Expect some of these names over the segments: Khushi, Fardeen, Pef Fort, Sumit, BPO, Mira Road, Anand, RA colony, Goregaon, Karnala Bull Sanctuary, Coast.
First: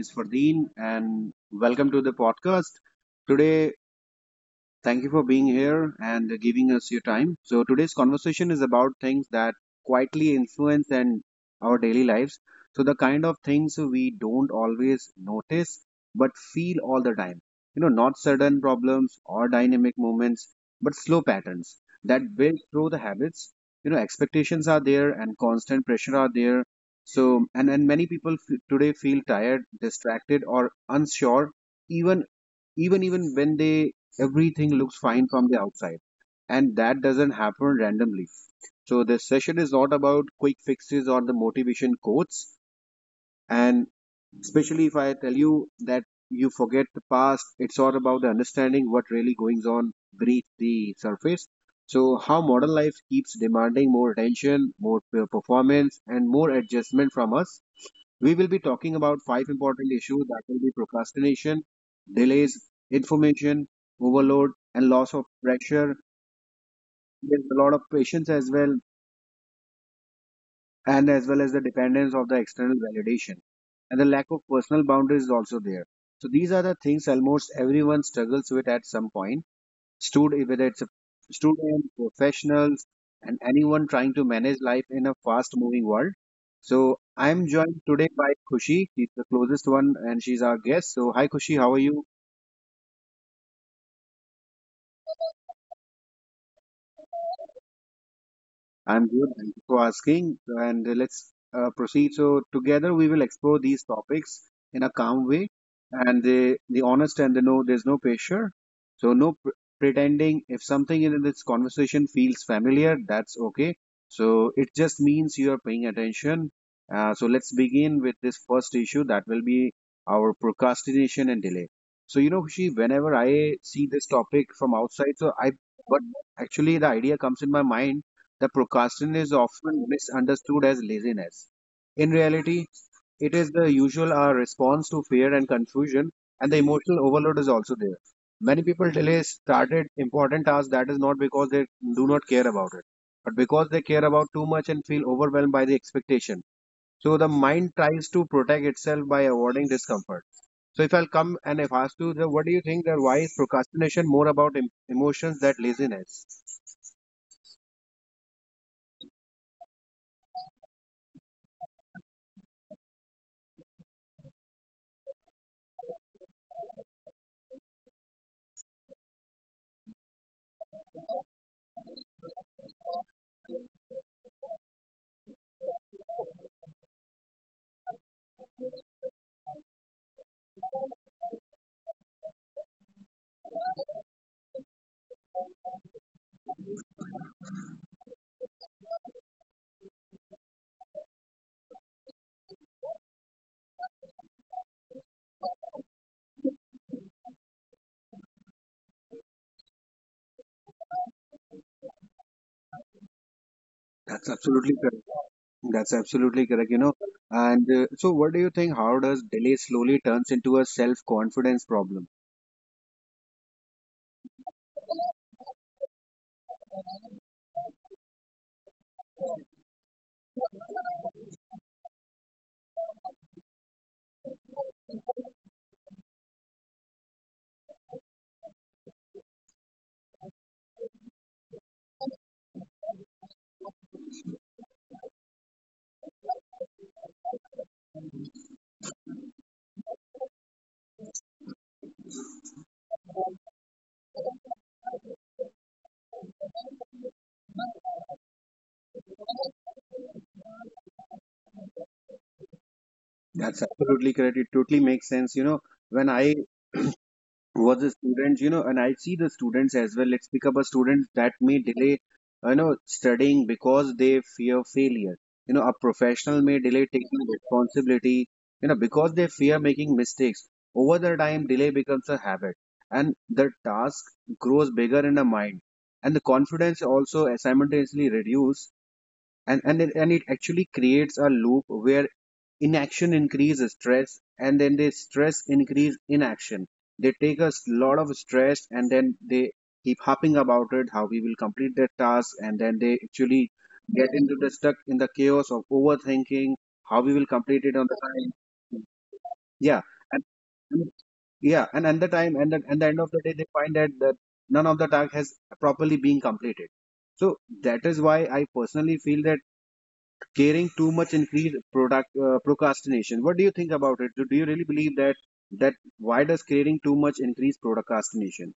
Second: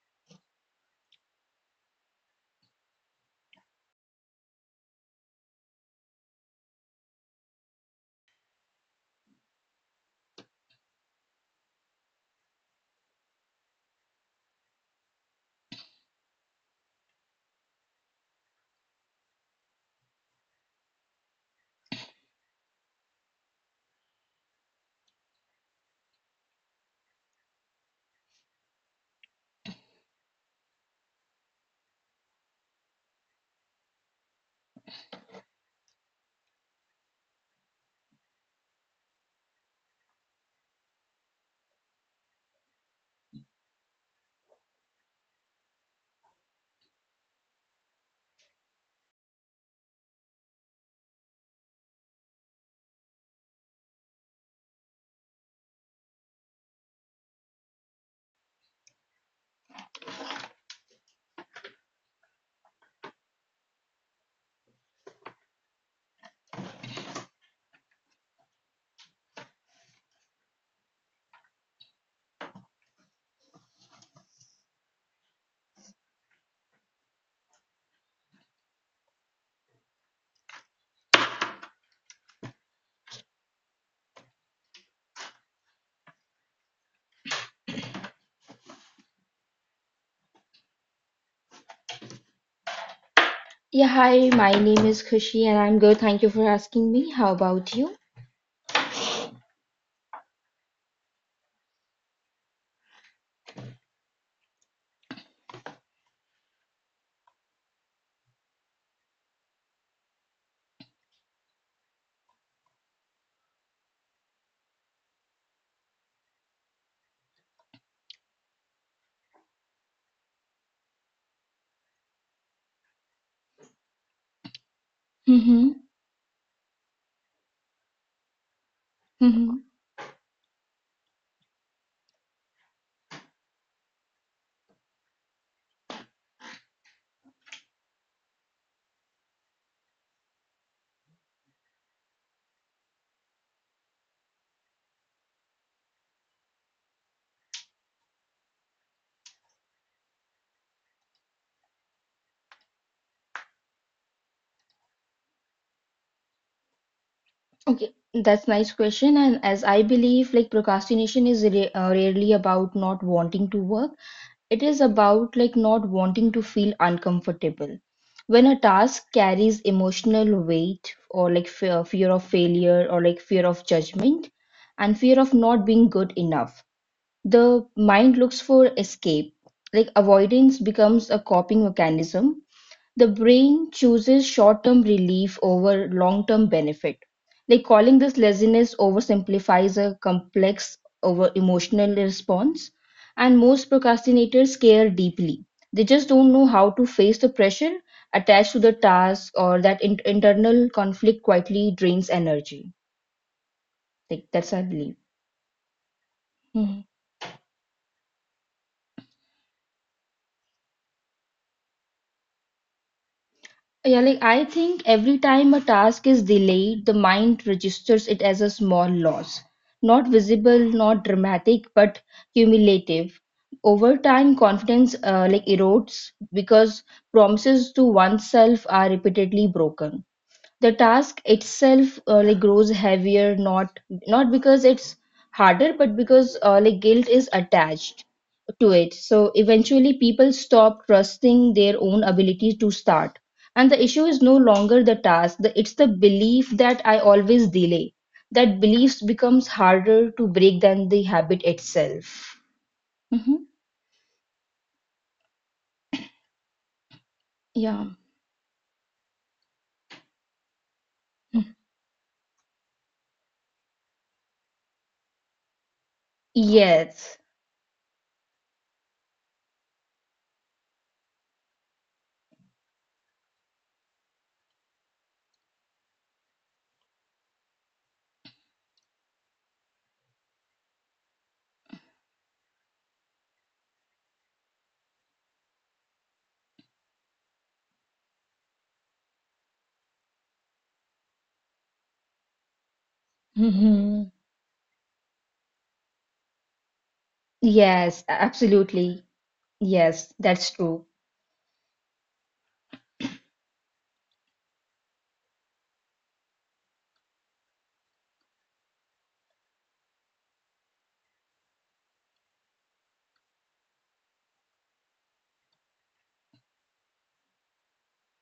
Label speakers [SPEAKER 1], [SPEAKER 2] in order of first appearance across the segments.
[SPEAKER 1] is Fardeen, and welcome to the podcast. Today, thank you for being here and giving us your time. So today's conversation is about things that quietly influence and our daily lives. So the kind of things we don't always notice but feel all the time. You know, not sudden problems or dynamic moments, but slow patterns that build through the habits. You know, expectations are there and constant pressure are there. So, and many people today feel tired, distracted, or unsure, even even when they everything looks fine from the outside. And that doesn't happen randomly. So this session is not about quick fixes or the motivation quotes. And especially if I tell you that you forget the past, it's all about the understanding what really goes on beneath the surface. So how modern life keeps demanding more attention, more performance, and more adjustment from us. We will be talking about five important issues that will be procrastination, delays, information, overload, and loss of pressure. There's a lot of patience as well, and as well as the dependence of the external validation. And the lack of personal boundaries is also there. So these are the things almost everyone struggles with at some point. Student, whether it's a student, professionals, and anyone trying to manage life in a fast-moving world. So I'm joined today by Khushi. She's the closest one, and she's our guest. So hi, Khushi, how are you?
[SPEAKER 2] Yeah, hi, my name is Khushi and I'm good. Thank you for asking me. How about you?
[SPEAKER 1] I'm good. Thank you for asking. And let's proceed. So, together we will explore these topics in a calm way and the honest and the no, there's no pressure. So, no pretending. If something in this conversation feels familiar, that's okay. So, it just means you are paying attention. So, let's begin with this first issue that will be our procrastination and delay. So, you know, Kushi, whenever I see this topic from outside,
[SPEAKER 2] Mm-hmm.
[SPEAKER 1] but actually the idea comes in my mind. The procrastination is
[SPEAKER 2] Mm-hmm.
[SPEAKER 1] often misunderstood as laziness. In reality, it is the usual our response to fear and confusion, and the emotional overload is also there. Many people delay started important tasks that is not because they do not care about it, but because they care about too much and feel overwhelmed by the expectation. So the mind tries to protect itself by avoiding discomfort. So if I'll come and if ask you, that what do you think that why is procrastination more about emotions than laziness?
[SPEAKER 2] Okay, that's nice question. And as I believe, like procrastination is ra rarely about not wanting to work. It is about like not wanting to feel uncomfortable. When a task carries emotional weight or like fear, fear of failure or like fear of judgment and fear of not being good enough, the mind looks for escape. Like avoidance becomes a coping mechanism. The brain chooses short-term relief over long-term benefit. Like calling this laziness oversimplifies a complex over emotional response. And most procrastinators care deeply. They just don't know how to face the pressure attached to the task or that internal conflict quietly drains energy.
[SPEAKER 1] That's
[SPEAKER 2] Like that's I
[SPEAKER 1] absolutely
[SPEAKER 2] believe.
[SPEAKER 1] correct. That's absolutely correct, you
[SPEAKER 2] Mm-hmm.
[SPEAKER 1] know. And so, what do you think? How does delay slowly turns into a self-confidence problem?
[SPEAKER 2] Yeah, like I think every time a task is delayed, the mind registers it as a small loss. Not visible, not dramatic, but cumulative. Over time, confidence like erodes because promises to oneself are repeatedly broken. The task itself, like grows heavier, not because it's harder, but because like guilt is attached to it. So eventually, people stop trusting their own ability to start. And the issue is no longer the task; the, it's the belief that I always delay. That beliefs becomes harder to break than the habit itself. Hmm.
[SPEAKER 1] That's absolutely correct. It totally makes sense, you know. When I was a
[SPEAKER 2] Yeah.
[SPEAKER 1] student, you know, and I see the students as well. Let's pick up a student that may delay, you know, studying because they fear failure. You know, a professional may delay taking
[SPEAKER 2] Yes.
[SPEAKER 1] responsibility, you know, because they fear making mistakes. Over the time, delay becomes a habit, and the task grows bigger in the mind, and the confidence also simultaneously reduces, and it actually creates a loop where inaction increases stress, and then they stress increase inaction. They take a lot of stress, and then they keep harping about it, how we will complete their task, and then they actually get
[SPEAKER 2] Mm-hmm.
[SPEAKER 1] into the stuck in the chaos of overthinking how we will complete it on the
[SPEAKER 2] Yes,
[SPEAKER 1] time.
[SPEAKER 2] absolutely.
[SPEAKER 1] Yeah, and
[SPEAKER 2] Yes, that's
[SPEAKER 1] and-
[SPEAKER 2] true.
[SPEAKER 1] yeah, and at the time, and at the end of the day they find that, none of the task has properly been completed. So that is why I personally feel that caring too much increase product procrastination. What do you think about it? Do, you really believe that, that why does caring too much increase procrastination?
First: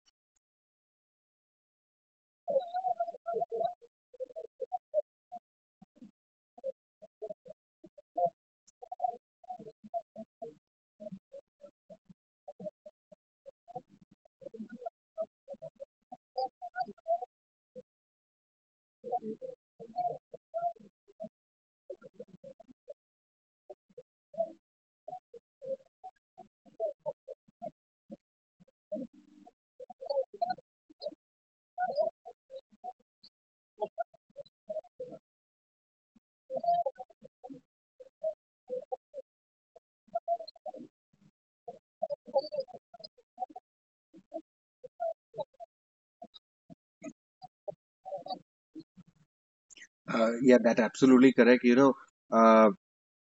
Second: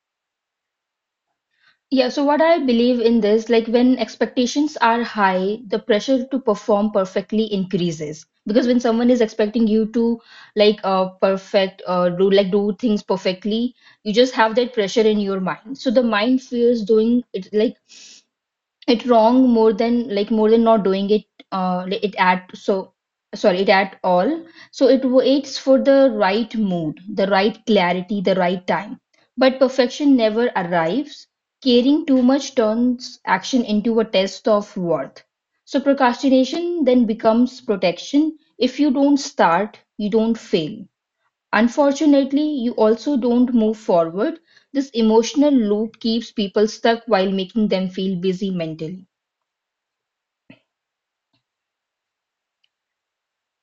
[SPEAKER 2] Yeah, so what I believe in this, like when expectations are high, the pressure to perform perfectly increases. Because when someone is expecting you to perfect do like do things perfectly, you just have that pressure in your mind. So the mind fears doing it like it wrong more than like more than not doing it like it at so sorry it at all. So it waits for the right mood, the right clarity, the right time, but perfection never arrives. Caring too much turns action into a test of worth, so procrastination then becomes protection. If you don't start, you don't fail. Unfortunately, you also don't move forward. This emotional loop keeps people stuck while making them feel busy mentally.
[SPEAKER 1] yeah, that absolutely correct, you know. uh,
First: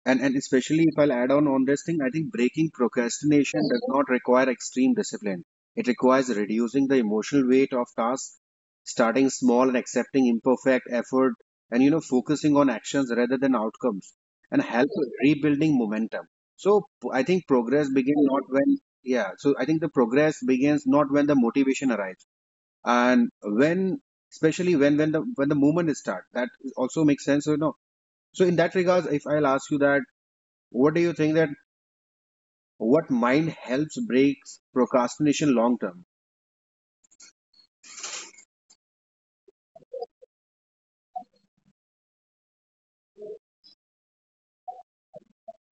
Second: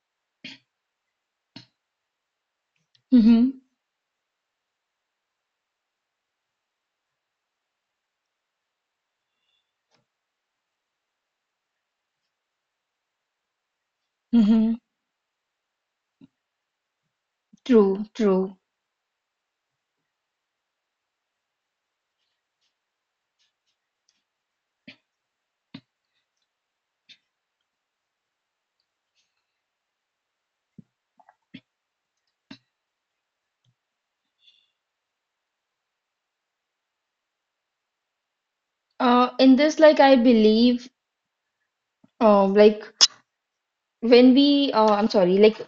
[SPEAKER 1] and especially if I'll add on this thing, I think breaking
[SPEAKER 2] Mm-hmm.
[SPEAKER 1] procrastination does not require extreme discipline. It requires reducing the emotional weight of tasks, starting small and accepting imperfect effort, and you know focusing on actions rather than outcomes, and
[SPEAKER 2] Mm-hmm.
[SPEAKER 1] help rebuilding momentum. So I think progress
[SPEAKER 2] True,
[SPEAKER 1] begins not
[SPEAKER 2] true.
[SPEAKER 1] when. Yeah. So I think the progress begins not when the motivation arrives, and when especially when the movement is start. That also makes sense. So you know. So in that regards, if I'll ask you that what do you think that what mind helps breaks procrastination long term?
[SPEAKER 2] In this, like, I believe, like, when we, I'm sorry, like,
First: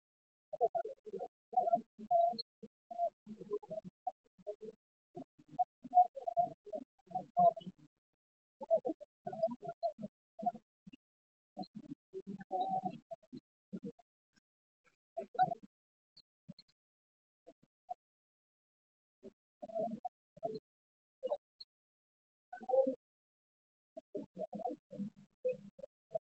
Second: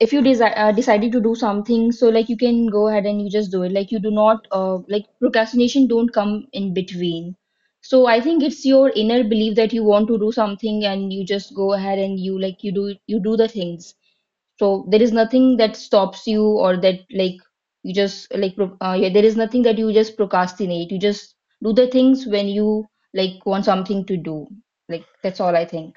[SPEAKER 2] if you desi decided to do something, so, like, you can go ahead and you just do it. Like, you do not, like, procrastination don't come in between. So, I think it's your inner belief that you want to do something and you just go ahead and you, like, you do the things. So there is nothing that stops you or that like you just like yeah, there is nothing that you just procrastinate. You just do the things when you like want something to do. Like that's all I think.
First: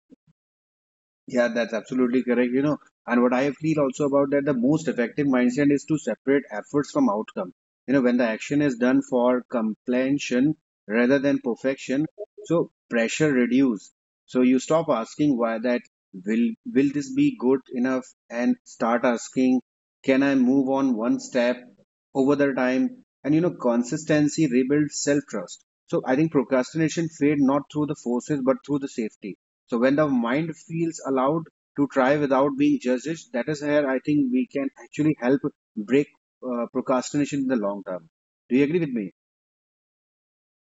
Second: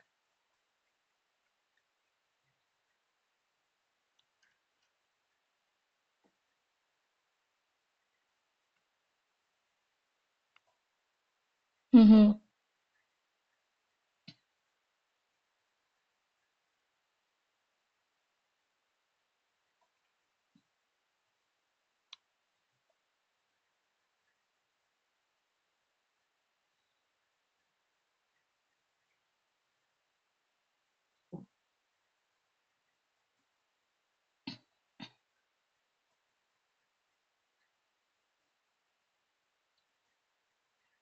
[SPEAKER 1] Yeah, that's absolutely correct. You know, and what I feel also about that, the most effective mindset is to separate efforts from outcome. You know, when the action is done for completion rather than perfection, so pressure reduce. So you stop asking why that will this be good enough, and start asking, can I move on one step over the time? And you know, consistency rebuilds self-trust. So I think procrastination fade not through the forces but through the safety. So when the mind feels allowed to try without being judged, that is where I think we can actually help break procrastination in the long term. Do you agree with me?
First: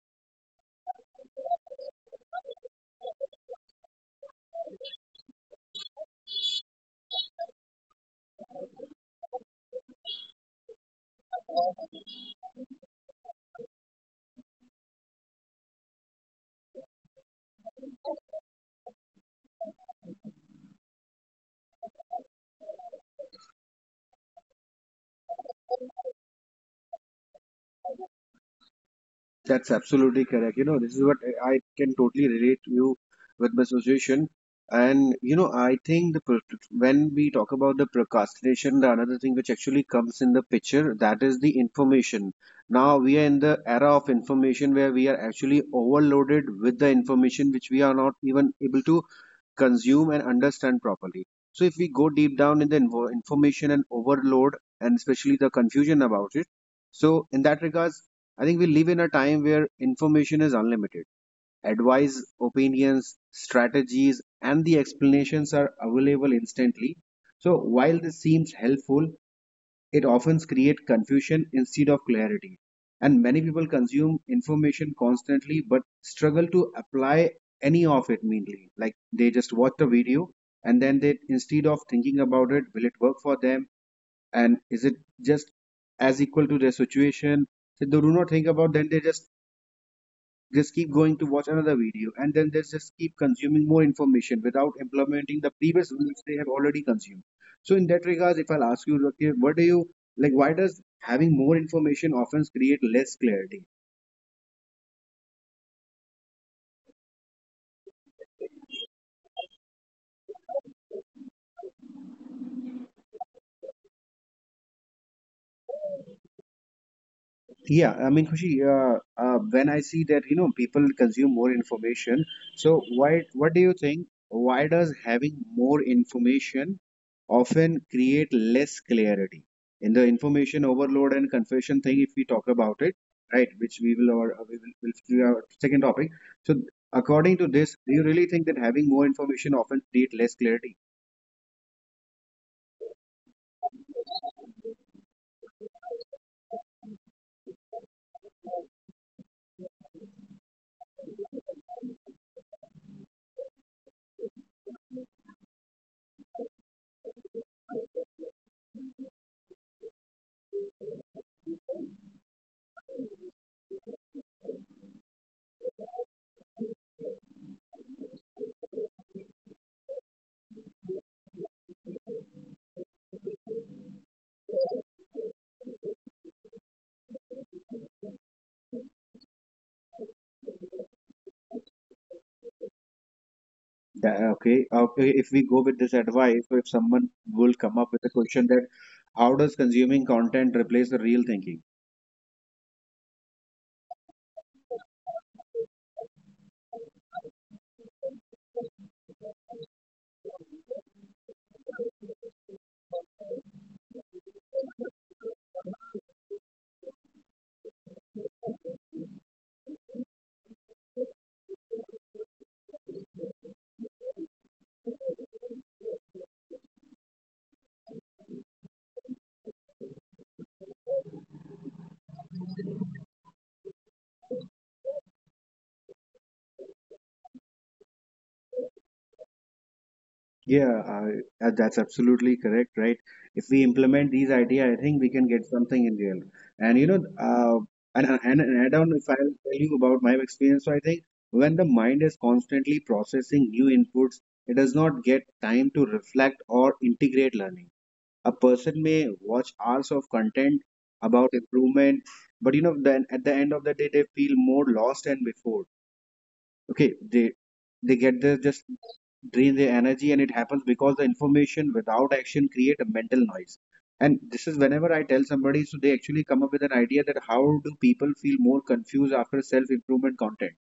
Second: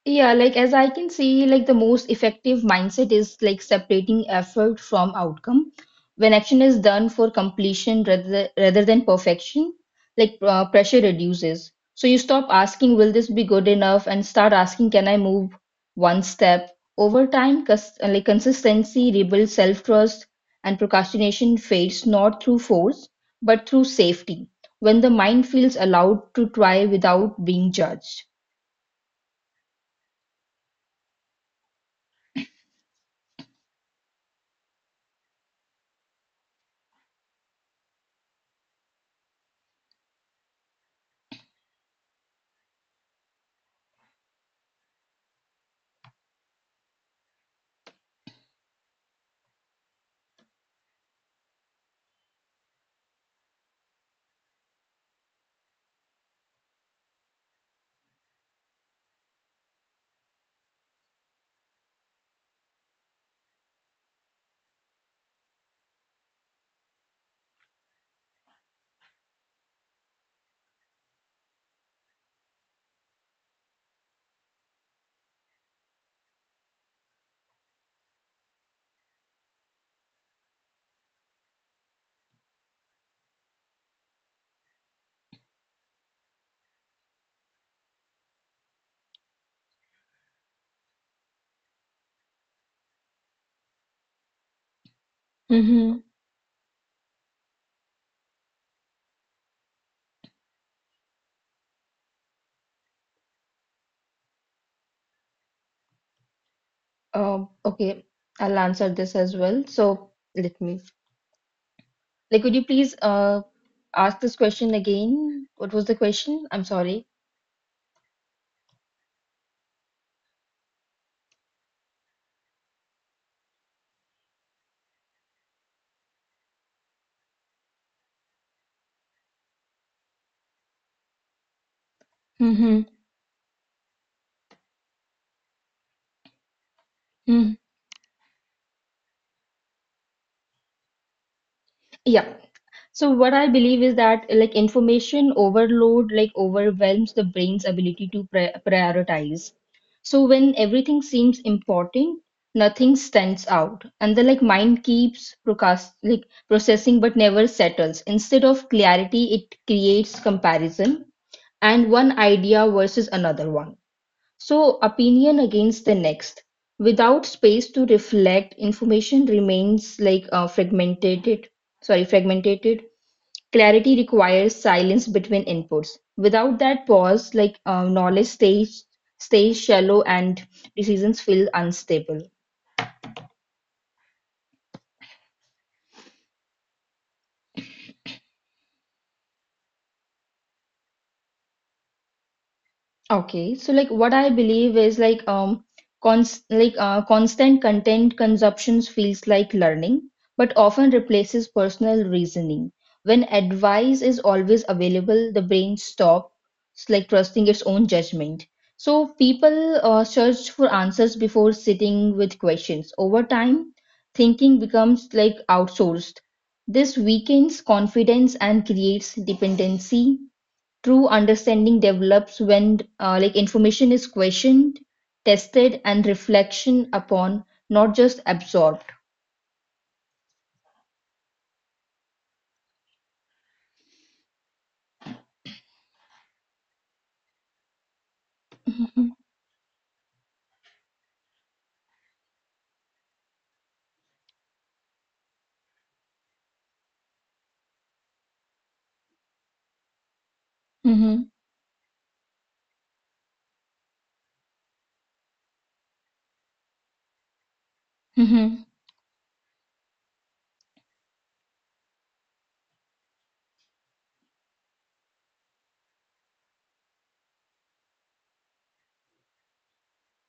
[SPEAKER 2] Yeah, like as I can see, like the most effective mindset is like separating effort from outcome. When action is done for completion rather than perfection, pressure reduces. So you stop asking, will this be good enough? And start asking, can I move one step? Over time, like consistency rebuilds self-trust, and procrastination fades not through force, but through safety. When the mind feels allowed to try without being judged.
[SPEAKER 1] That's absolutely correct. You know, this is what I can totally relate to you with my situation. And you know, I think when we talk about the procrastination, the another thing which actually comes in the picture, that is the information. Now we are in the era of information where we are actually overloaded with the information which we are not even able to consume and understand properly. So if we go deep down in the information and overload, and especially the confusion about it, so in that regard, I think we live in a time where information is unlimited. Advice, opinions, strategies, and the explanations are available instantly. So, while this seems helpful, it often creates confusion instead of clarity. And many people consume information constantly but struggle to apply any of it mainly. Like they just watch a video, and then they, instead of thinking about it, will it work for them? And is it just as equal to their situation? So they do not think about, then they just keep going to watch another video, and then they just keep consuming more information without implementing the previous one which they have already consumed. So in that regard, if I'll ask you, okay, what do you like, why does having more information often create less clarity?
[SPEAKER 2] Okay, I'll answer this as well. So let me, like, could you please ask this question again? What was the question? I'm sorry.
[SPEAKER 1] Yeah, I mean, Khushi, when I see that, you know, people consume more information, so why, what do you think? Why does having more information often create less clarity? In the information overload and confusion thing, if we talk about
[SPEAKER 2] Mm-hmm.
[SPEAKER 1] it, right, which we will, or we will do our second topic. So, according to this, do you really think that having more information often create less clarity?
[SPEAKER 2] Yeah. So what I believe is that like information overload like overwhelms the brain's ability to prioritize. So when everything seems important, nothing stands out, and the like mind keeps procrast like processing but never settles. Instead of clarity, it creates comparison and one idea versus another one. So opinion against the next, without space to reflect, information remains fragmented. Sorry, fragmented. Clarity requires silence between inputs. Without that pause, knowledge stays shallow and decisions feel unstable.
[SPEAKER 1] Okay, if we go with this advice, so if someone will come up with a question that how does consuming content replace the real thinking?
[SPEAKER 2] Okay, so like what I believe is like constant content consumptions feels like learning, but often replaces personal reasoning. When advice is always available, the brain stops like trusting its own judgment. So people search for answers before sitting with questions. Over time, thinking becomes like outsourced. This weakens confidence and creates dependency. True understanding develops when like information is questioned, tested, and reflection upon, not just absorbed.
[SPEAKER 1] Yeah, that's absolutely correct, right? If we implement these ideas, I think we can get something in real. And you know, and add on, if I'll tell you about my experience, so I think when the mind is constantly processing new inputs, it does not get time to reflect or integrate learning. A person may watch hours of content about
[SPEAKER 2] Mm-hmm.
[SPEAKER 1] improvement, but you know then at the end of the day they feel more lost than before. Okay, they get their just
[SPEAKER 2] Mm-hmm.
[SPEAKER 1] drain their energy, and it happens because the information without action create a mental noise. And this is, whenever I tell somebody, so they actually come up with an idea that how do people feel more confused after self improvement content?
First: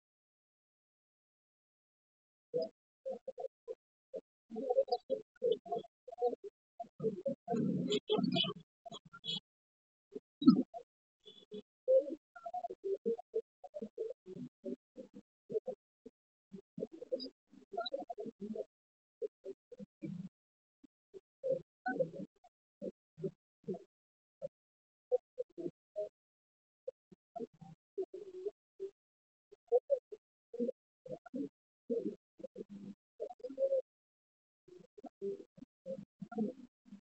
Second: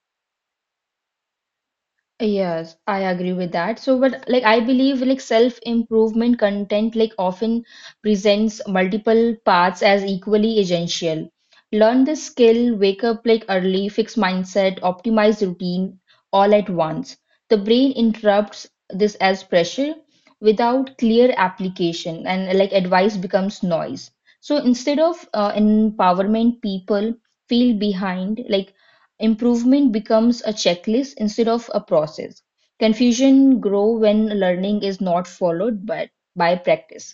[SPEAKER 2] Yes, I agree with that. So, but like I believe like self-improvement content like often presents multiple paths as equally essential. Learn the skill, wake up like early, fix mindset, optimize routine all at once. The brain interrupts this as pressure without clear application, and like advice becomes noise. So instead of empowerment, people feel behind like improvement becomes a checklist instead of a process. Confusion grow when learning is not followed by practice.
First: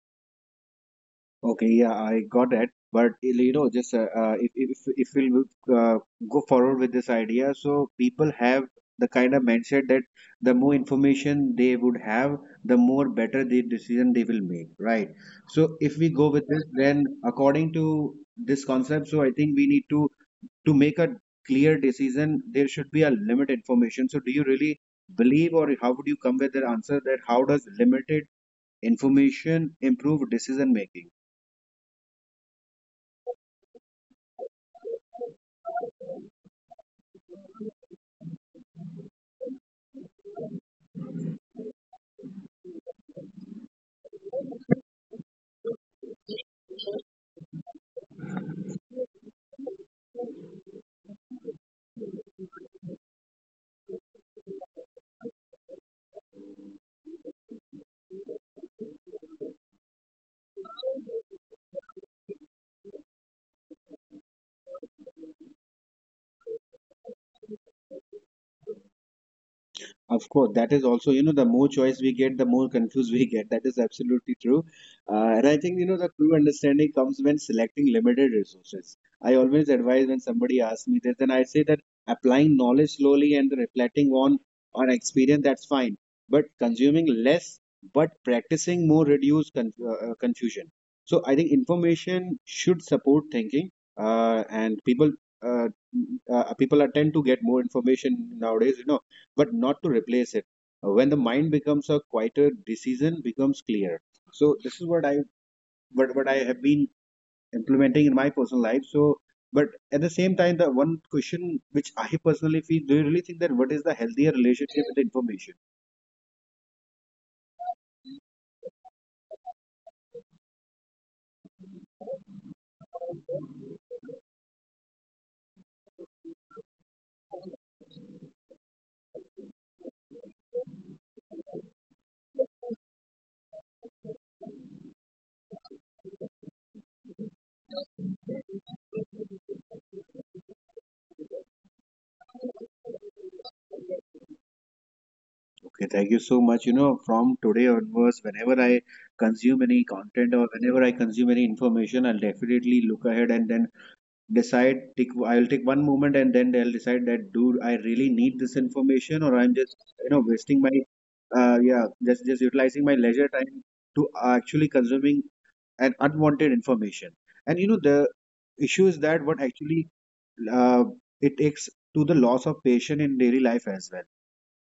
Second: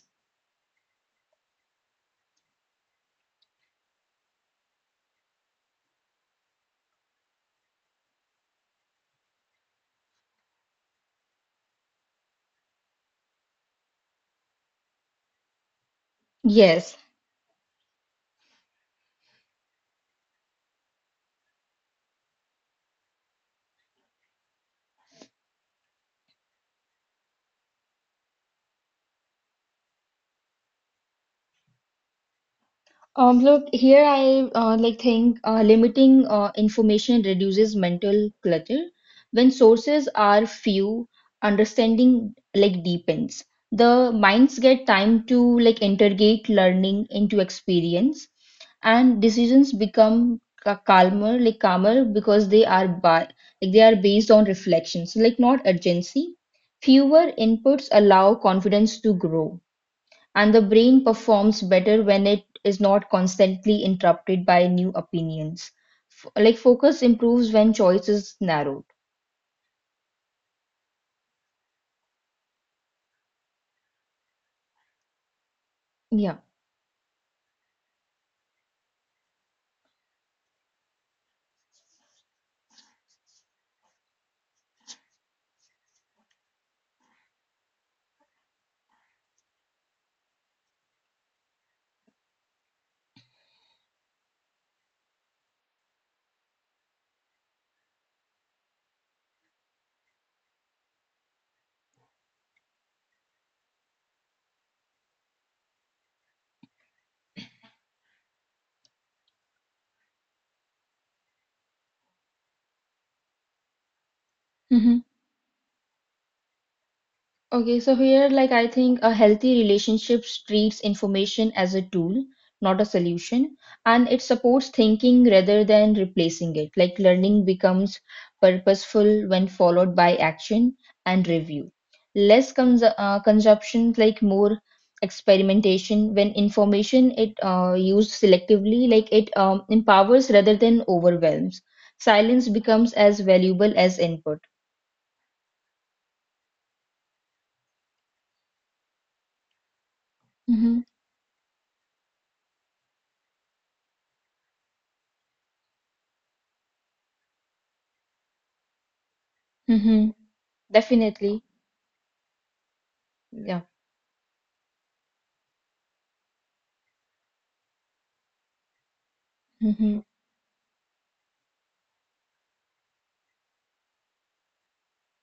[SPEAKER 1] Okay, yeah, I got that. But you know, just if we'll uh, go forward with this idea, so people have the kind of mindset that the more information they would have, the more better the decision they will make, right? So if we go with this,
[SPEAKER 2] Yes.
[SPEAKER 1] then according to this concept, so I think we need to make a clear decision. There should be a limit information. So do you really believe, or how would you come with the answer that how does limited information improve decision making?
[SPEAKER 2] Look, here I like think limiting information reduces mental clutter. When sources are few, understanding like deepens. The minds get time to like integrate learning into experience, and decisions become calmer, like calmer because they are by like they are based on reflection, so like not urgency. Fewer inputs allow confidence to grow. And the brain performs better when it is not constantly interrupted by new opinions. Like focus improves when choice is narrowed.
[SPEAKER 1] Of course, that is also, you know, the more choice we get, the more confused we get. That is absolutely true. And I think, you know,
[SPEAKER 2] Yeah.
[SPEAKER 1] the true understanding comes when selecting limited resources. I always advise, when somebody asks me this, then I say that applying knowledge slowly and reflecting on experience, that's fine. But consuming less, but practicing more reduce confusion. So I think information should support thinking, and people uh, people are tend to get more information nowadays, you know, but not to replace it. When the mind becomes a quieter, decision becomes clear. So this is what what I have been implementing in my personal life. So, but at the same time, the one question which I personally feel, do you really think that what is the healthier relationship with information?
[SPEAKER 2] Okay, so here, like I think a healthy relationship treats information as a tool, not a solution, and it supports thinking rather than replacing it. Like learning becomes purposeful when followed by action and review. Less consumption, like more experimentation. When information it used selectively, like it empowers rather than overwhelms. Silence becomes as valuable as input.
[SPEAKER 1] Okay, thank you so much. You know, from today onwards, whenever I consume any
[SPEAKER 2] Hmm.
[SPEAKER 1] content or whenever I consume any information, I'll definitely look ahead and then decide take I'll take one moment and then they'll decide that dude, I really need this information, or
[SPEAKER 2] Hmm.
[SPEAKER 1] I'm just, you know, wasting my,
[SPEAKER 2] Definitely.
[SPEAKER 1] yeah, just utilizing my
[SPEAKER 2] Yeah.
[SPEAKER 1] leisure time to actually consuming an unwanted information. And you know the issue is that what
[SPEAKER 2] Mhm.
[SPEAKER 1] actually, uh, it takes to the loss of patience in daily life as well.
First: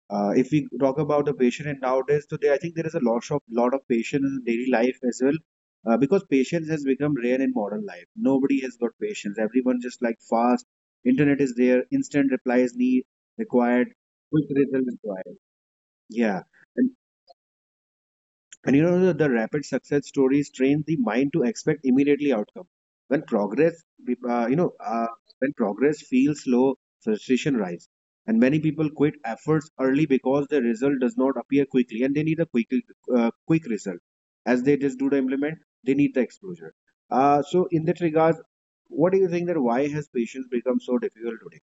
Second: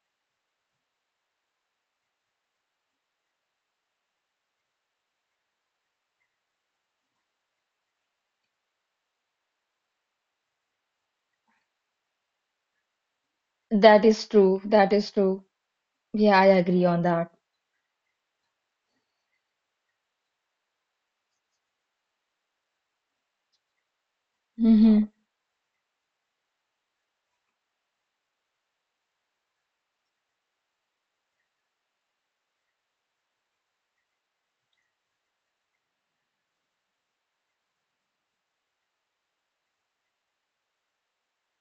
[SPEAKER 1] If we talk about the patient in nowadays today, I think there is a lot of patience in daily life as well, because patience has become rare in modern life. Nobody has got patience. Everyone just like fast. Internet is there. Instant replies need required.
[SPEAKER 2] That is
[SPEAKER 1] Quick
[SPEAKER 2] true.
[SPEAKER 1] result
[SPEAKER 2] That is
[SPEAKER 1] required.
[SPEAKER 2] true. Yeah,
[SPEAKER 1] Yeah,
[SPEAKER 2] I agree on that.
[SPEAKER 1] and you know, the rapid success stories train the mind to expect immediately outcome. When progress, uh, you know, uh,
[SPEAKER 2] Mhm.
[SPEAKER 1] when progress feels slow, frustration rise. And many people quit efforts early because the result does not appear quickly, and they need a quick result. As they just do the implement, they need the exposure. So, in that regard, what do you think that why has patience become so difficult today?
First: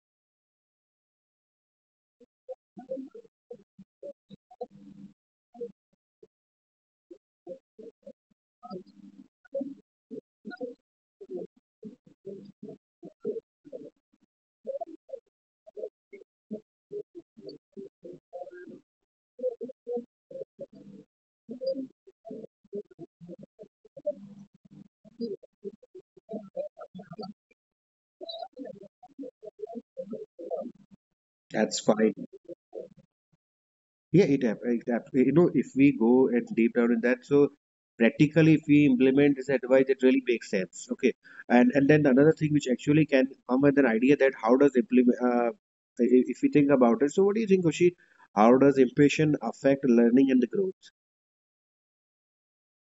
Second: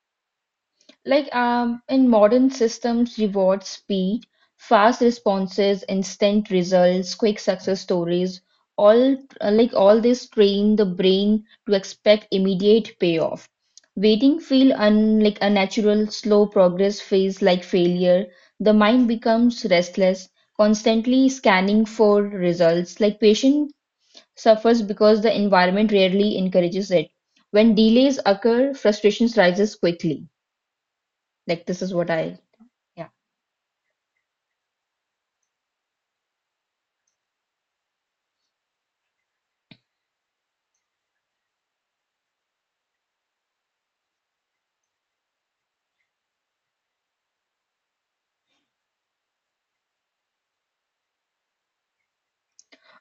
[SPEAKER 2] Like in modern systems, reward speed, fast responses, instant results, quick success stories, all like all this train the brain to expect immediate payoff. Waiting feel un like unnatural, slow progress feels like failure. The mind becomes restless, constantly scanning for results. Like patient suffers because the environment rarely encourages it. When delays occur, frustrations rises quickly. Like
[SPEAKER 1] That's
[SPEAKER 2] this is what
[SPEAKER 1] fine.
[SPEAKER 2] I.
[SPEAKER 1] Yeah, you know, if we go and deep down in that, so practically, if we implement this advice, it really makes sense. Okay, and then another thing which actually can come with an idea that how does implement? If we think about it, so what do you think, Oshi? How does impatient affect learning and the growth?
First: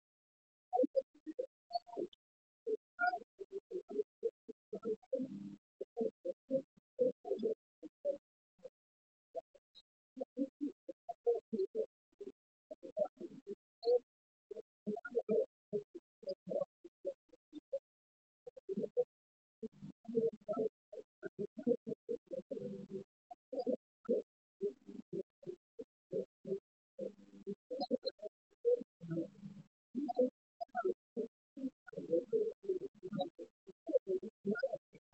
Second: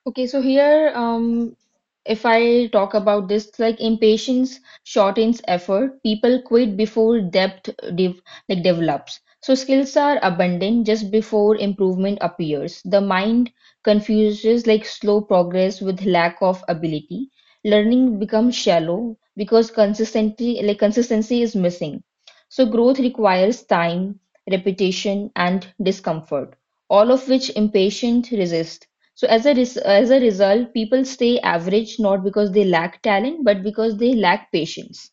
[SPEAKER 2] Okay, if I talk about this, like impatience shortens effort. People quit before depth dev like develops. So skills are abundant just before improvement appears. The mind confuses like slow progress with lack of ability. Learning becomes shallow because consistency is missing. So growth requires time, repetition, and discomfort, all of which impatient resist. So as a as a result, people stay average not because they lack talent, but because they lack patience.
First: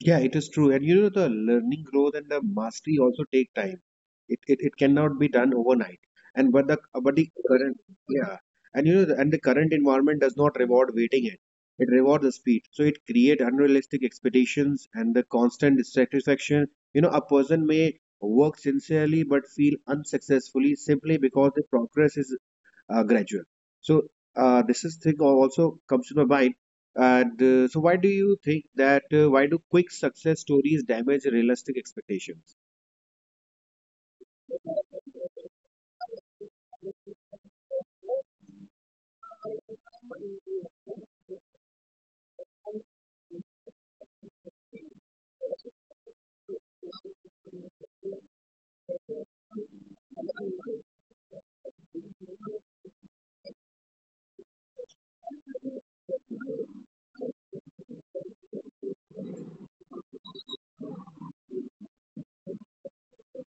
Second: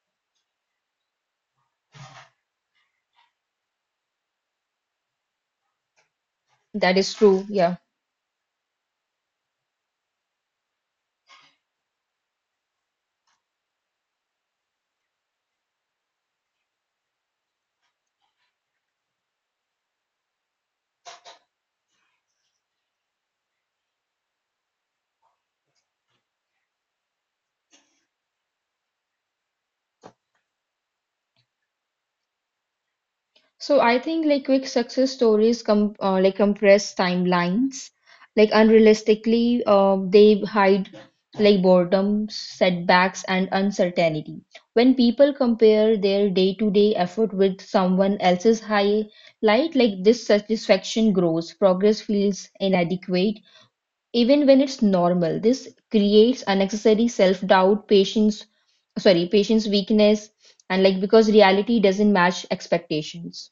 [SPEAKER 1] Yeah, it is true. And you know, the learning growth and the mastery also take time. It cannot be done overnight. And
[SPEAKER 2] That
[SPEAKER 1] but
[SPEAKER 2] is
[SPEAKER 1] the
[SPEAKER 2] true.
[SPEAKER 1] current,
[SPEAKER 2] Yeah.
[SPEAKER 1] yeah, and you know, and the current environment does not reward waiting it. It rewards the speed. So it create unrealistic expectations and the constant dissatisfaction. You know, a person may work sincerely but feel unsuccessfully simply because the progress is, gradual. So, this is thing also comes to my mind. And so why do you think that why do quick success stories damage realistic expectations?
[SPEAKER 2] So I think like quick success stories com like compress timelines, like unrealistically, they hide like boredom, setbacks, and uncertainty. When people compare their day-to-day effort with someone else's highlight, like dissatisfaction grows, progress feels inadequate. Even when it's normal, this creates unnecessary self-doubt, patience, sorry, patience weakness, and like because reality doesn't match expectations.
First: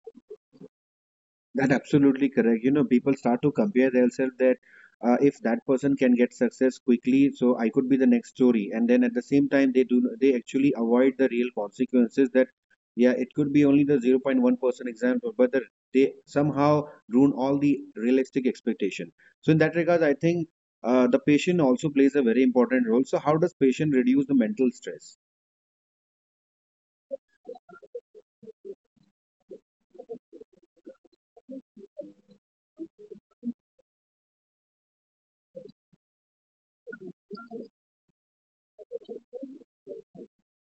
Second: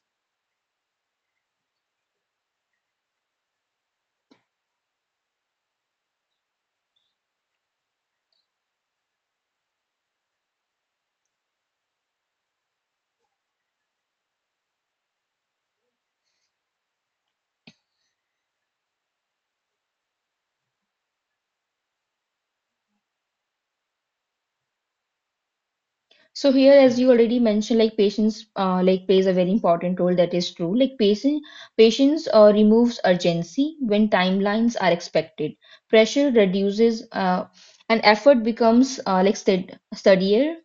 [SPEAKER 1] That absolutely correct. You know, people start to compare themselves that, if that person can get success quickly, so I could be the next story. And then at the same time, they actually avoid the real consequences that, yeah, it could be only the 0.1% example, but the, they somehow ruin all the realistic expectation. So in that regard, I think the patient also plays a very important role. So how does patient reduce the mental stress?
[SPEAKER 2] So here, as you already mentioned, like patience, like plays a very important role. That is true. Like patience removes urgency when timelines are expected. Pressure reduces, and effort becomes like steadier.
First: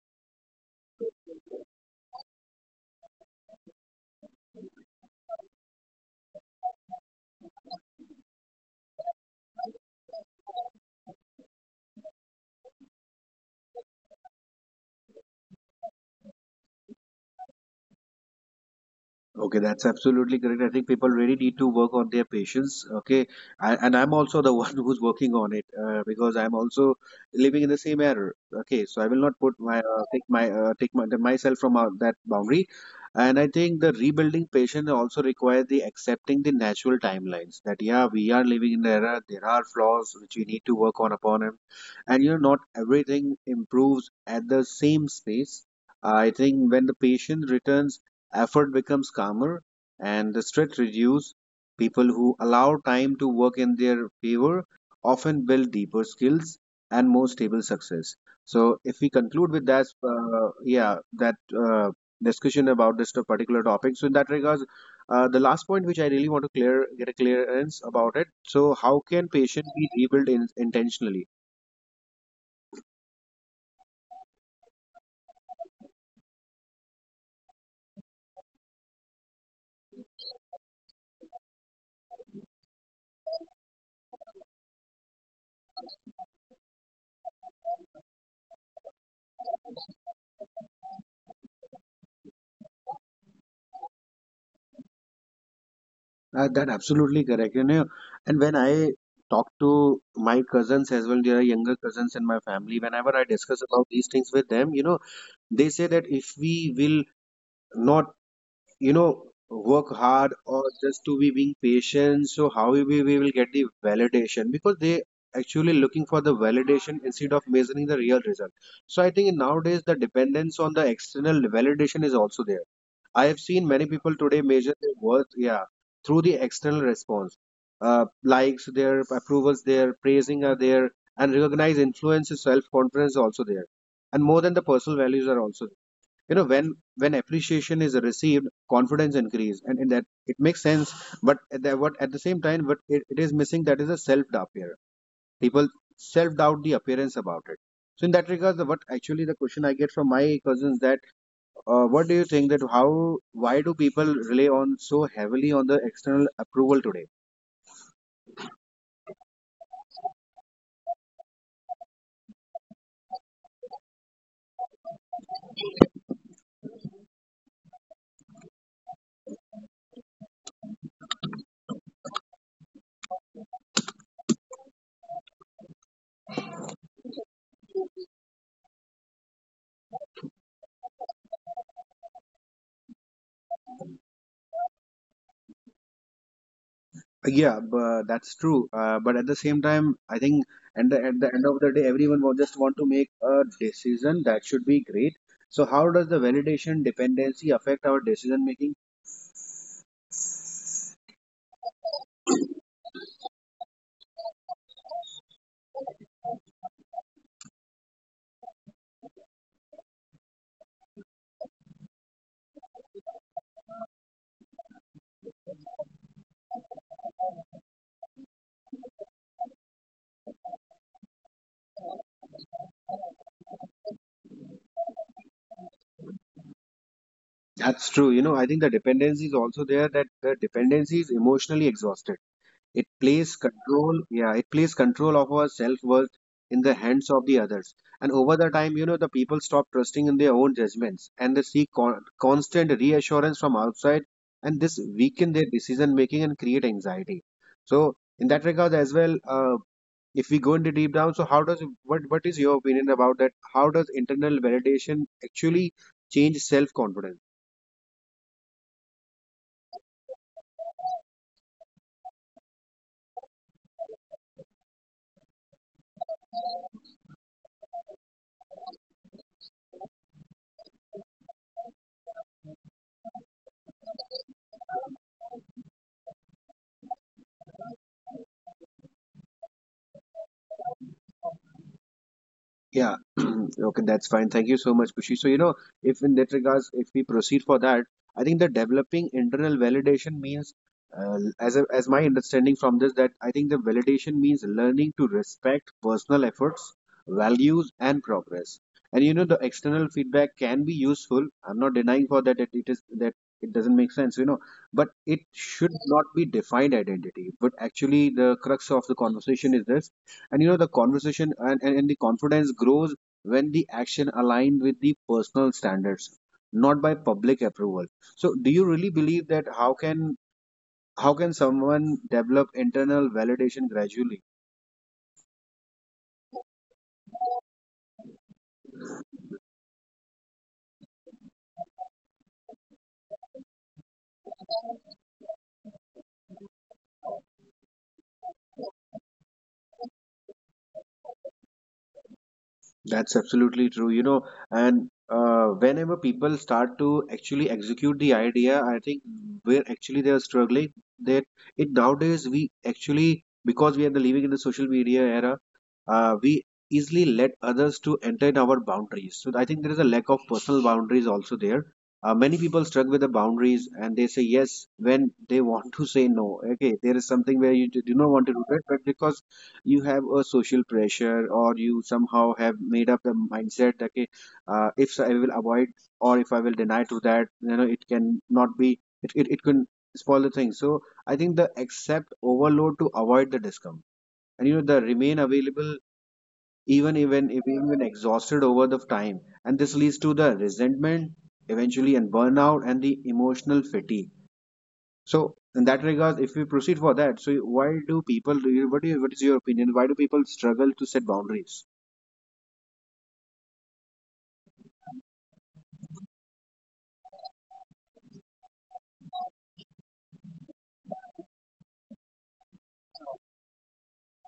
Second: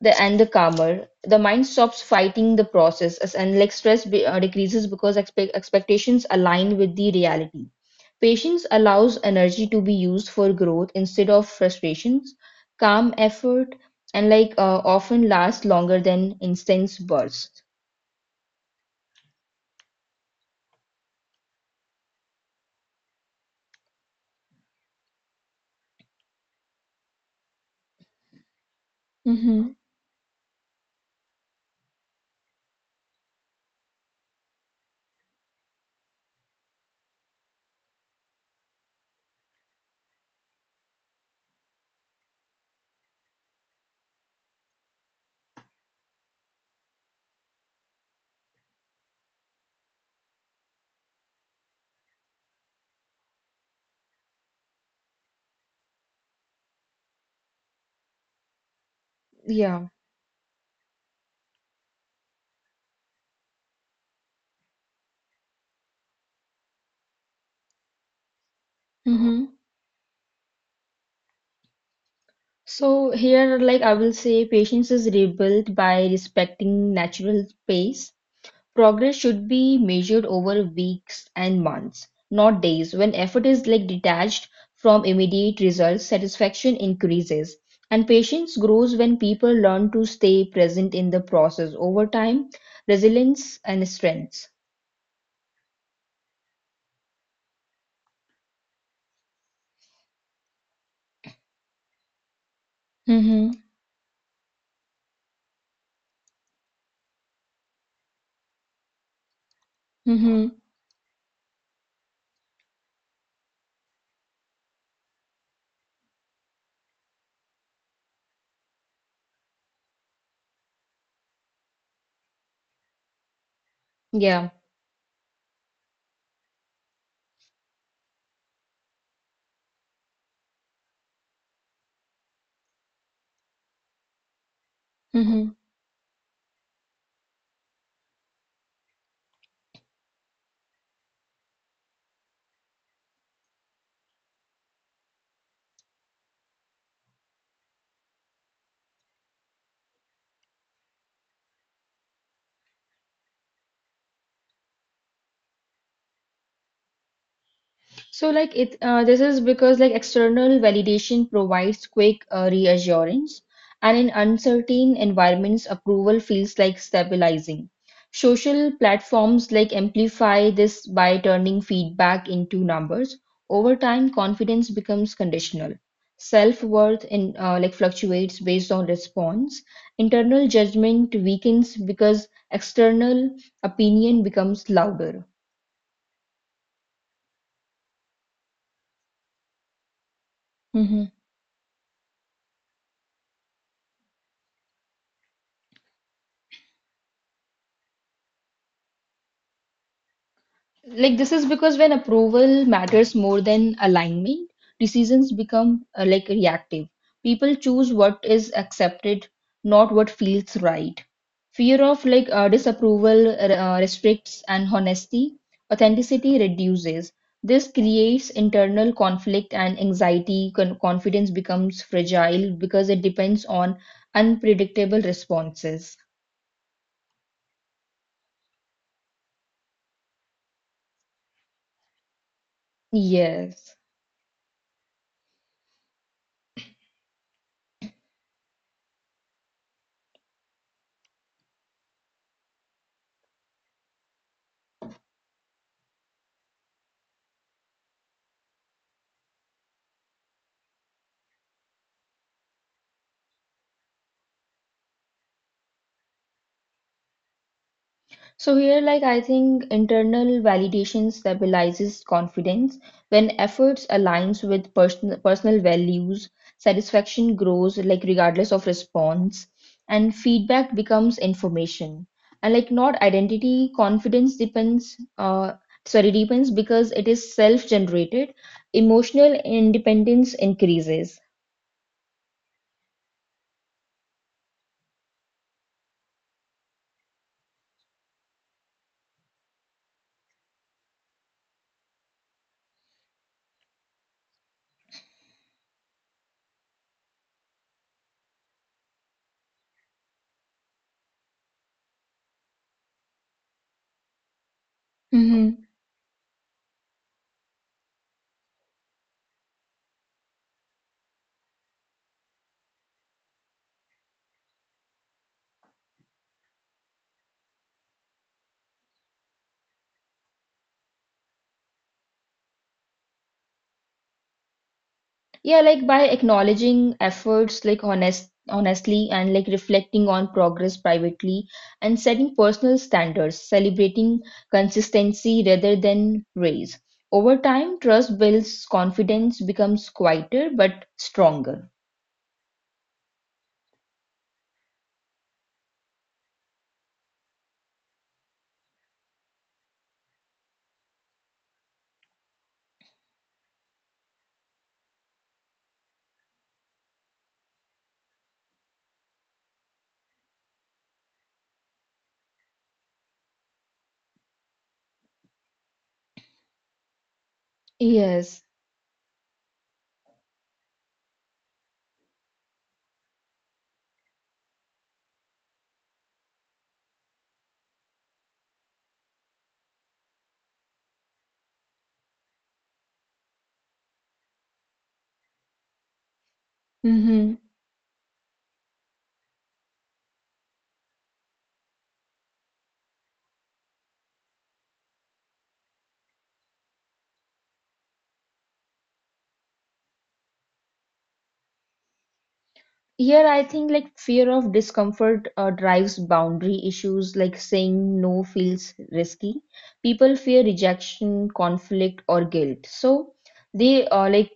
[SPEAKER 2] The and the calmer. The mind stops fighting the process, as and like stress decreases because expectations align with the reality. Patience allows energy to be used for growth instead of frustrations. Calm effort and often lasts longer than intense bursts.
[SPEAKER 1] Okay, that's absolutely correct. I think people really need to work on their patience. Okay, I, and I'm also the one who's working on it, because I'm also living in the same error. Okay, so I will not put
[SPEAKER 2] Mm-hmm.
[SPEAKER 1] my myself from out that boundary. And I think the rebuilding patience also requires the accepting the natural timelines, that yeah, we are living in the era. There are flaws which we need to work on upon, and you know, not everything improves at the same pace. I think when the patient returns, effort becomes calmer and the stress reduces. People who allow time to work in their favor often build deeper skills and more stable success. So if we conclude with that,
[SPEAKER 2] Yeah.
[SPEAKER 1] yeah, that discussion about this particular topic, so in that regards, the last point which I really want to clear get a clearance about it, so how can
[SPEAKER 2] Mm-hmm.
[SPEAKER 1] patient be rebuilt intentionally?
[SPEAKER 2] So here, like I will say, patience is rebuilt by respecting natural pace. Progress should be measured over weeks and months, not days. When effort is like detached from immediate results, satisfaction increases. And patience grows when people learn to stay present in the process. Over time, resilience and strength.
[SPEAKER 1] That absolutely correct. You know, and when I talk to my cousins as well, there are younger cousins in my family. Whenever I
[SPEAKER 2] Mm-hmm.
[SPEAKER 1] discuss about these things with them, you know, they say that if we will not, you know, work hard
[SPEAKER 2] Mm-hmm.
[SPEAKER 1] or just to be being patient, so how we will get the validation, because they actually looking for the validation instead of measuring the real result. So I think nowadays the dependence on the external validation is also there. I have seen many people today
[SPEAKER 2] Yeah.
[SPEAKER 1] measure their worth, yeah, through the external response, likes, their approvals, their praising are there, and recognize influence, self confidence also there, and more than the personal values are
[SPEAKER 2] Mm-hmm.
[SPEAKER 1] also there. You know, when appreciation is received, confidence increase, and in that it makes sense. But at the, what at the same time, what it is missing, that is a self doubt here. People self doubt the appearance about it. So in that regard, the, what actually the question I get from my cousins that, what do you think that how why do people rely on so heavily on the external approval today?
[SPEAKER 2] So like it this is because like external validation provides quick reassurance, and in uncertain environments approval feels like stabilizing. Social platforms like amplify this by turning feedback into numbers. Over time confidence becomes conditional. Self-worth in like fluctuates based on response. Internal judgment weakens because external opinion becomes louder.
[SPEAKER 1] Yeah, but that's true. But at the same time, I think
[SPEAKER 2] Mm-hmm.
[SPEAKER 1] at the end of the day, everyone will just want to make a decision that should be great. So how does the validation dependency affect our decision making?
[SPEAKER 2] Like this is because when approval matters more than alignment, decisions become like reactive. People choose what is accepted, not what feels right. Fear of disapproval restricts and honesty, authenticity reduces. This creates internal conflict and anxiety. Confidence becomes fragile because it depends on unpredictable responses.
[SPEAKER 1] That's true. You know, I think the dependency is also there, that the dependency is emotionally exhausted. It plays
[SPEAKER 2] Yes.
[SPEAKER 1] control, yeah, it plays control of our self-worth in the hands of the others. And over the time, you know, the people stop trusting in their own judgments and they seek constant reassurance from outside, and this weaken their decision making and create anxiety. So, in that regard as well, if we go into deep down, so how does what is your opinion about that? How does internal validation actually change self-confidence?
[SPEAKER 2] So here, like I think internal validation stabilizes confidence. When efforts aligns with personal values, satisfaction grows like regardless of response, and feedback becomes information. And like not identity, confidence depends because it is self-generated. Emotional independence increases.
[SPEAKER 1] Yeah, okay, that's fine. Thank you so much, Kushi. So, you know, if in that regards, if we proceed for that, I think the developing internal validation means, as a, as my understanding from this, that I think the validation means learning to respect personal efforts, values, and progress. And you know, the external feedback can be useful. I'm not denying for that, it is that it doesn't make sense, you know, but it should not be defined identity. But actually, the crux of the conversation is this. And you know, the conversation and, and the confidence grows when the action aligned with the personal standards, not by public approval. So do you really believe that how can someone develop internal validation gradually?
[SPEAKER 2] Yeah, like by acknowledging efforts like honestly and like reflecting on progress privately and setting personal standards, celebrating consistency rather than praise. Over time, trust builds, confidence becomes quieter but stronger.
[SPEAKER 1] That's absolutely true, you know, and whenever people start to actually execute the idea, I think where actually they are struggling, that it nowadays we actually because we are the living in the social media era, we easily let others to enter in our boundaries. So I think there is a lack of personal boundaries also there. Many people struck with the boundaries and they say yes when they want to say no. Okay, there is something where you do not want to do
[SPEAKER 2] Yes.
[SPEAKER 1] that, but because you have a social pressure or you somehow have made up the mindset that okay, if so, I will avoid, or if I will deny to that, you know, it can not be, it can spoil the thing. So I think the accept overload to avoid the discomfort, and, you know, the remain available even even
[SPEAKER 2] Mm-hmm.
[SPEAKER 1] if even exhausted over the time, and this leads to the resentment eventually, and burnout and the emotional fatigue. So in that regard, if we proceed for that, so why do people? What is your opinion? Why do people struggle to set boundaries?
[SPEAKER 2] Here, I think like fear of discomfort drives boundary issues, like saying no feels risky. People fear rejection, conflict, or guilt. So, they like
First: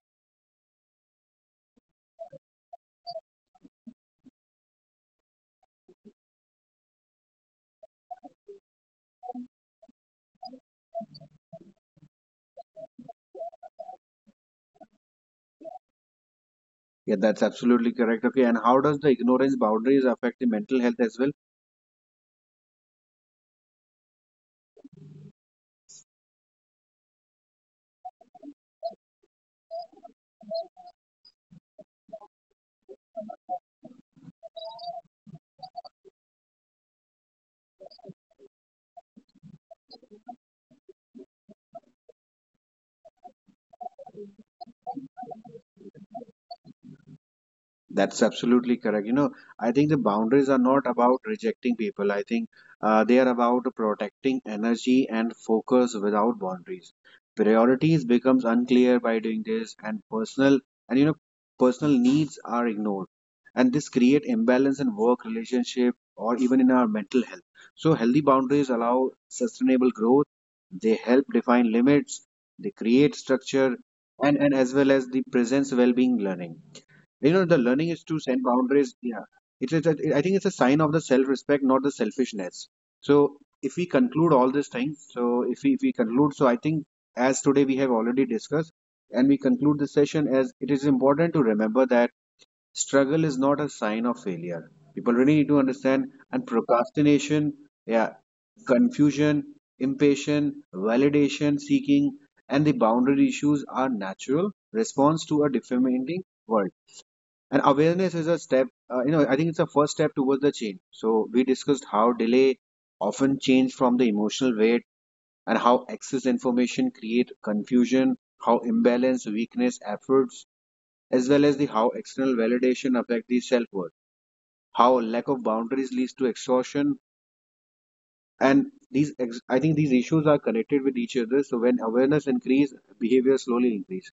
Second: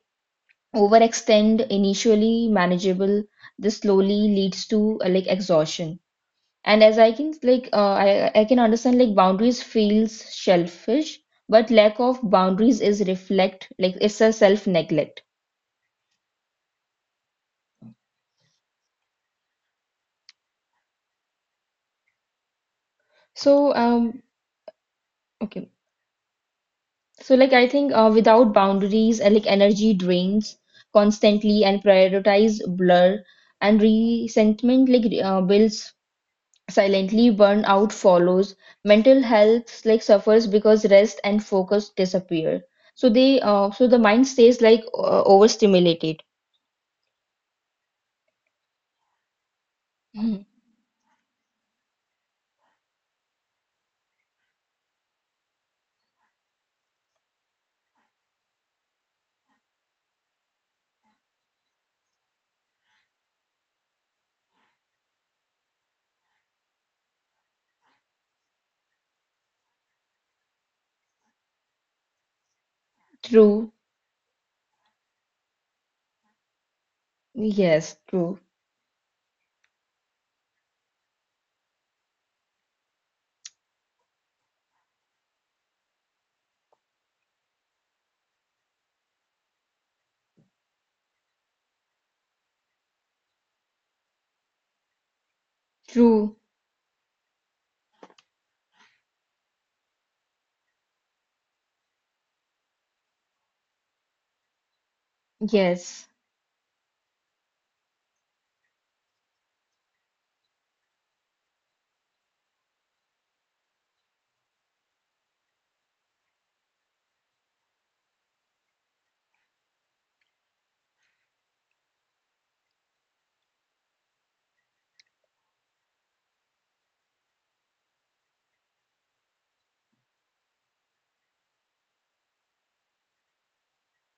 [SPEAKER 2] overextend initially manageable. This slowly leads to like exhaustion, and as I can I can understand like boundaries feels selfish, but lack of boundaries is reflect like it's a self neglect.
[SPEAKER 1] Yeah, that's absolutely correct. Okay, and how does the ignorance boundaries affect the mental health as well?
[SPEAKER 2] So um okay so like I think without boundaries like energy drains constantly and prioritize blur, and resentment builds. Silently, burnout follows. Mental health like suffers because rest and focus disappear. So they so the mind stays overstimulated.
[SPEAKER 1] That's absolutely correct. You know, I think the boundaries
[SPEAKER 2] Mhm.
[SPEAKER 1] are not about rejecting people. I think they are about protecting energy and focus without boundaries. Priorities becomes unclear by doing this, and personal, and you know, personal needs are ignored, and this create imbalance in work relationship or even in our mental health. So healthy boundaries allow sustainable growth. They help define limits. They create
[SPEAKER 2] True.
[SPEAKER 1] structure, and as well as the presence well-being learning. You know, the
[SPEAKER 2] Yes.
[SPEAKER 1] learning is
[SPEAKER 2] True.
[SPEAKER 1] to set boundaries. Yeah, I think it's a sign of the self-respect, not the selfishness. So if we conclude all these things, so if we conclude, so I think as today we have already discussed, and we conclude this session as it is important to remember that struggle is not a sign of failure. People really need to
[SPEAKER 2] True.
[SPEAKER 1] understand and procrastination, yeah, confusion, impatience, validation seeking, and the boundary issues are natural response to a
[SPEAKER 2] Yes.
[SPEAKER 1] defaming world. And awareness is a step, you know, I think it's a first step towards the change. So we discussed how delay often change from the emotional weight, and how excess information create confusion, how imbalance weakness efforts, as well as the how external validation affect the self-worth, how lack of boundaries leads to exhaustion. And I think these issues are connected with each other. So when awareness increase, behavior slowly increase.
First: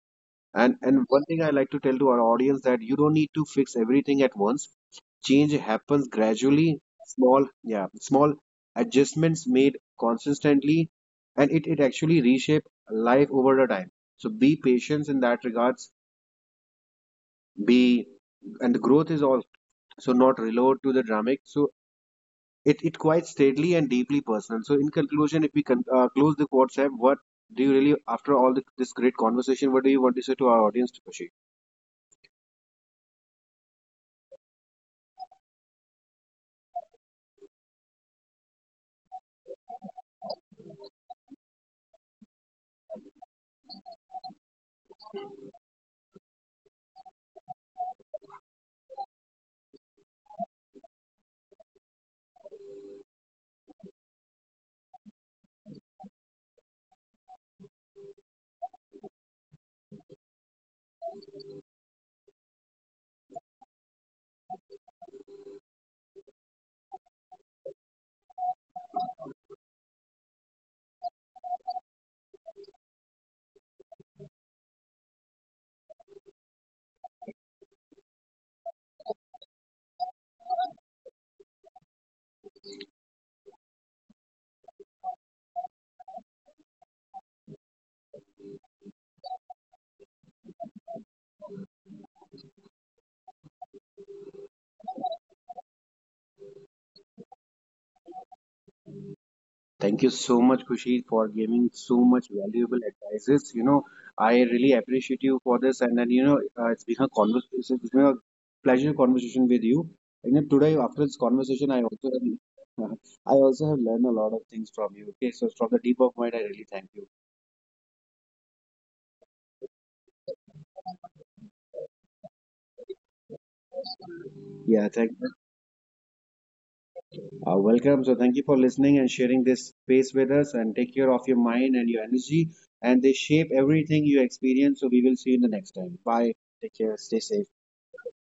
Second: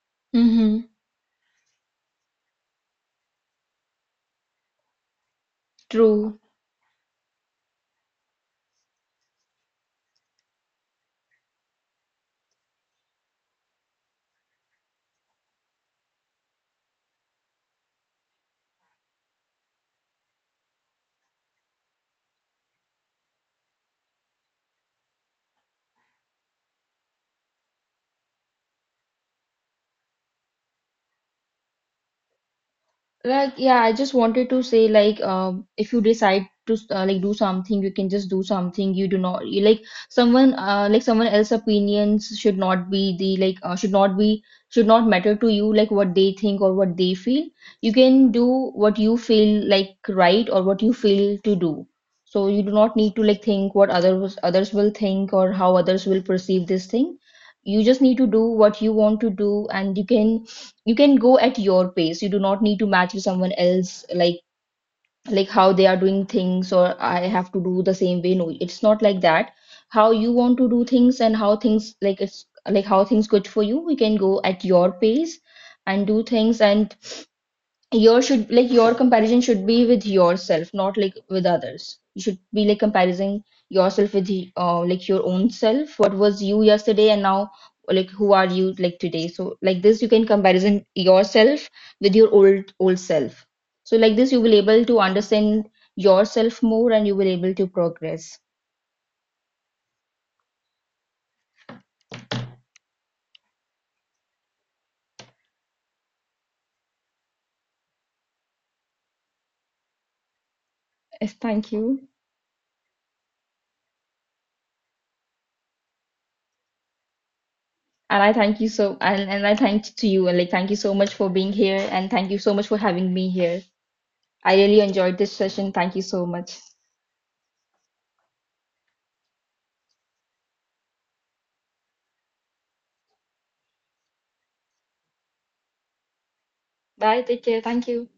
[SPEAKER 1] And
[SPEAKER 2] Mm-hmm.
[SPEAKER 1] one thing I like to tell to our audience that you don't need to fix everything at once. Change happens
[SPEAKER 2] True.
[SPEAKER 1] gradually, small, yeah, small adjustments made consistently, and it actually reshape life over the time. So be patient in that regards. Be, and the growth is also not reload to the dramatic. So it quite steadily and deeply personal. So in conclusion, if we close the WhatsApp, what do you really after all the, this great conversation, what do you want to say to our audience, Khushi?
[SPEAKER 2] Like, yeah, I just wanted to say, like, if you decide to like do something, you can just do something. You do not you, like someone else's opinions should not be the should not be should not matter to you, like what they think or what they feel. You can do what you feel like right or what you feel to do. So you do not need to like think what others will think or how others will perceive this thing. You just need to do what you want to do, and you can go at your pace. You do not need to match with someone else, like how they are doing things, or I have to do the same way. No, it's not like that. How you want to do things and how things like it's like how things good for you, we can go at your pace and do things. And your should like your comparison should be with yourself, not like with others. You should be like comparing yourself with the- like your own self, what was you yesterday and now like who are you like today. So like this you can comparison yourself with your old self. So like this you will able to understand yourself more, and you will able to progress.
[SPEAKER 1] Thank you so much, Kushi, for giving so much valuable advices. You know, I really appreciate you for this, and then you know, it's been a conversation. It's been a pleasure conversation with you. You know, today after this
[SPEAKER 2] Yes,
[SPEAKER 1] conversation,
[SPEAKER 2] thank
[SPEAKER 1] I
[SPEAKER 2] you.
[SPEAKER 1] also have, I also have learned a lot of things from you. Okay, so from the deep of mind, I really thank you.
[SPEAKER 2] And I thank you so and I thank to you and like thank you so much for being here and thank you so much for having me here. I really
[SPEAKER 1] Yeah, thank.
[SPEAKER 2] enjoyed this session. Thank you so much.
[SPEAKER 1] Welcome. So thank you for listening and sharing this space with us, and take care of your mind and your energy, and they shape everything you experience. So we will see you in the next time. Bye. Take care. Stay
[SPEAKER 2] Bye.
[SPEAKER 1] safe.
[SPEAKER 2] Take care. Thank you.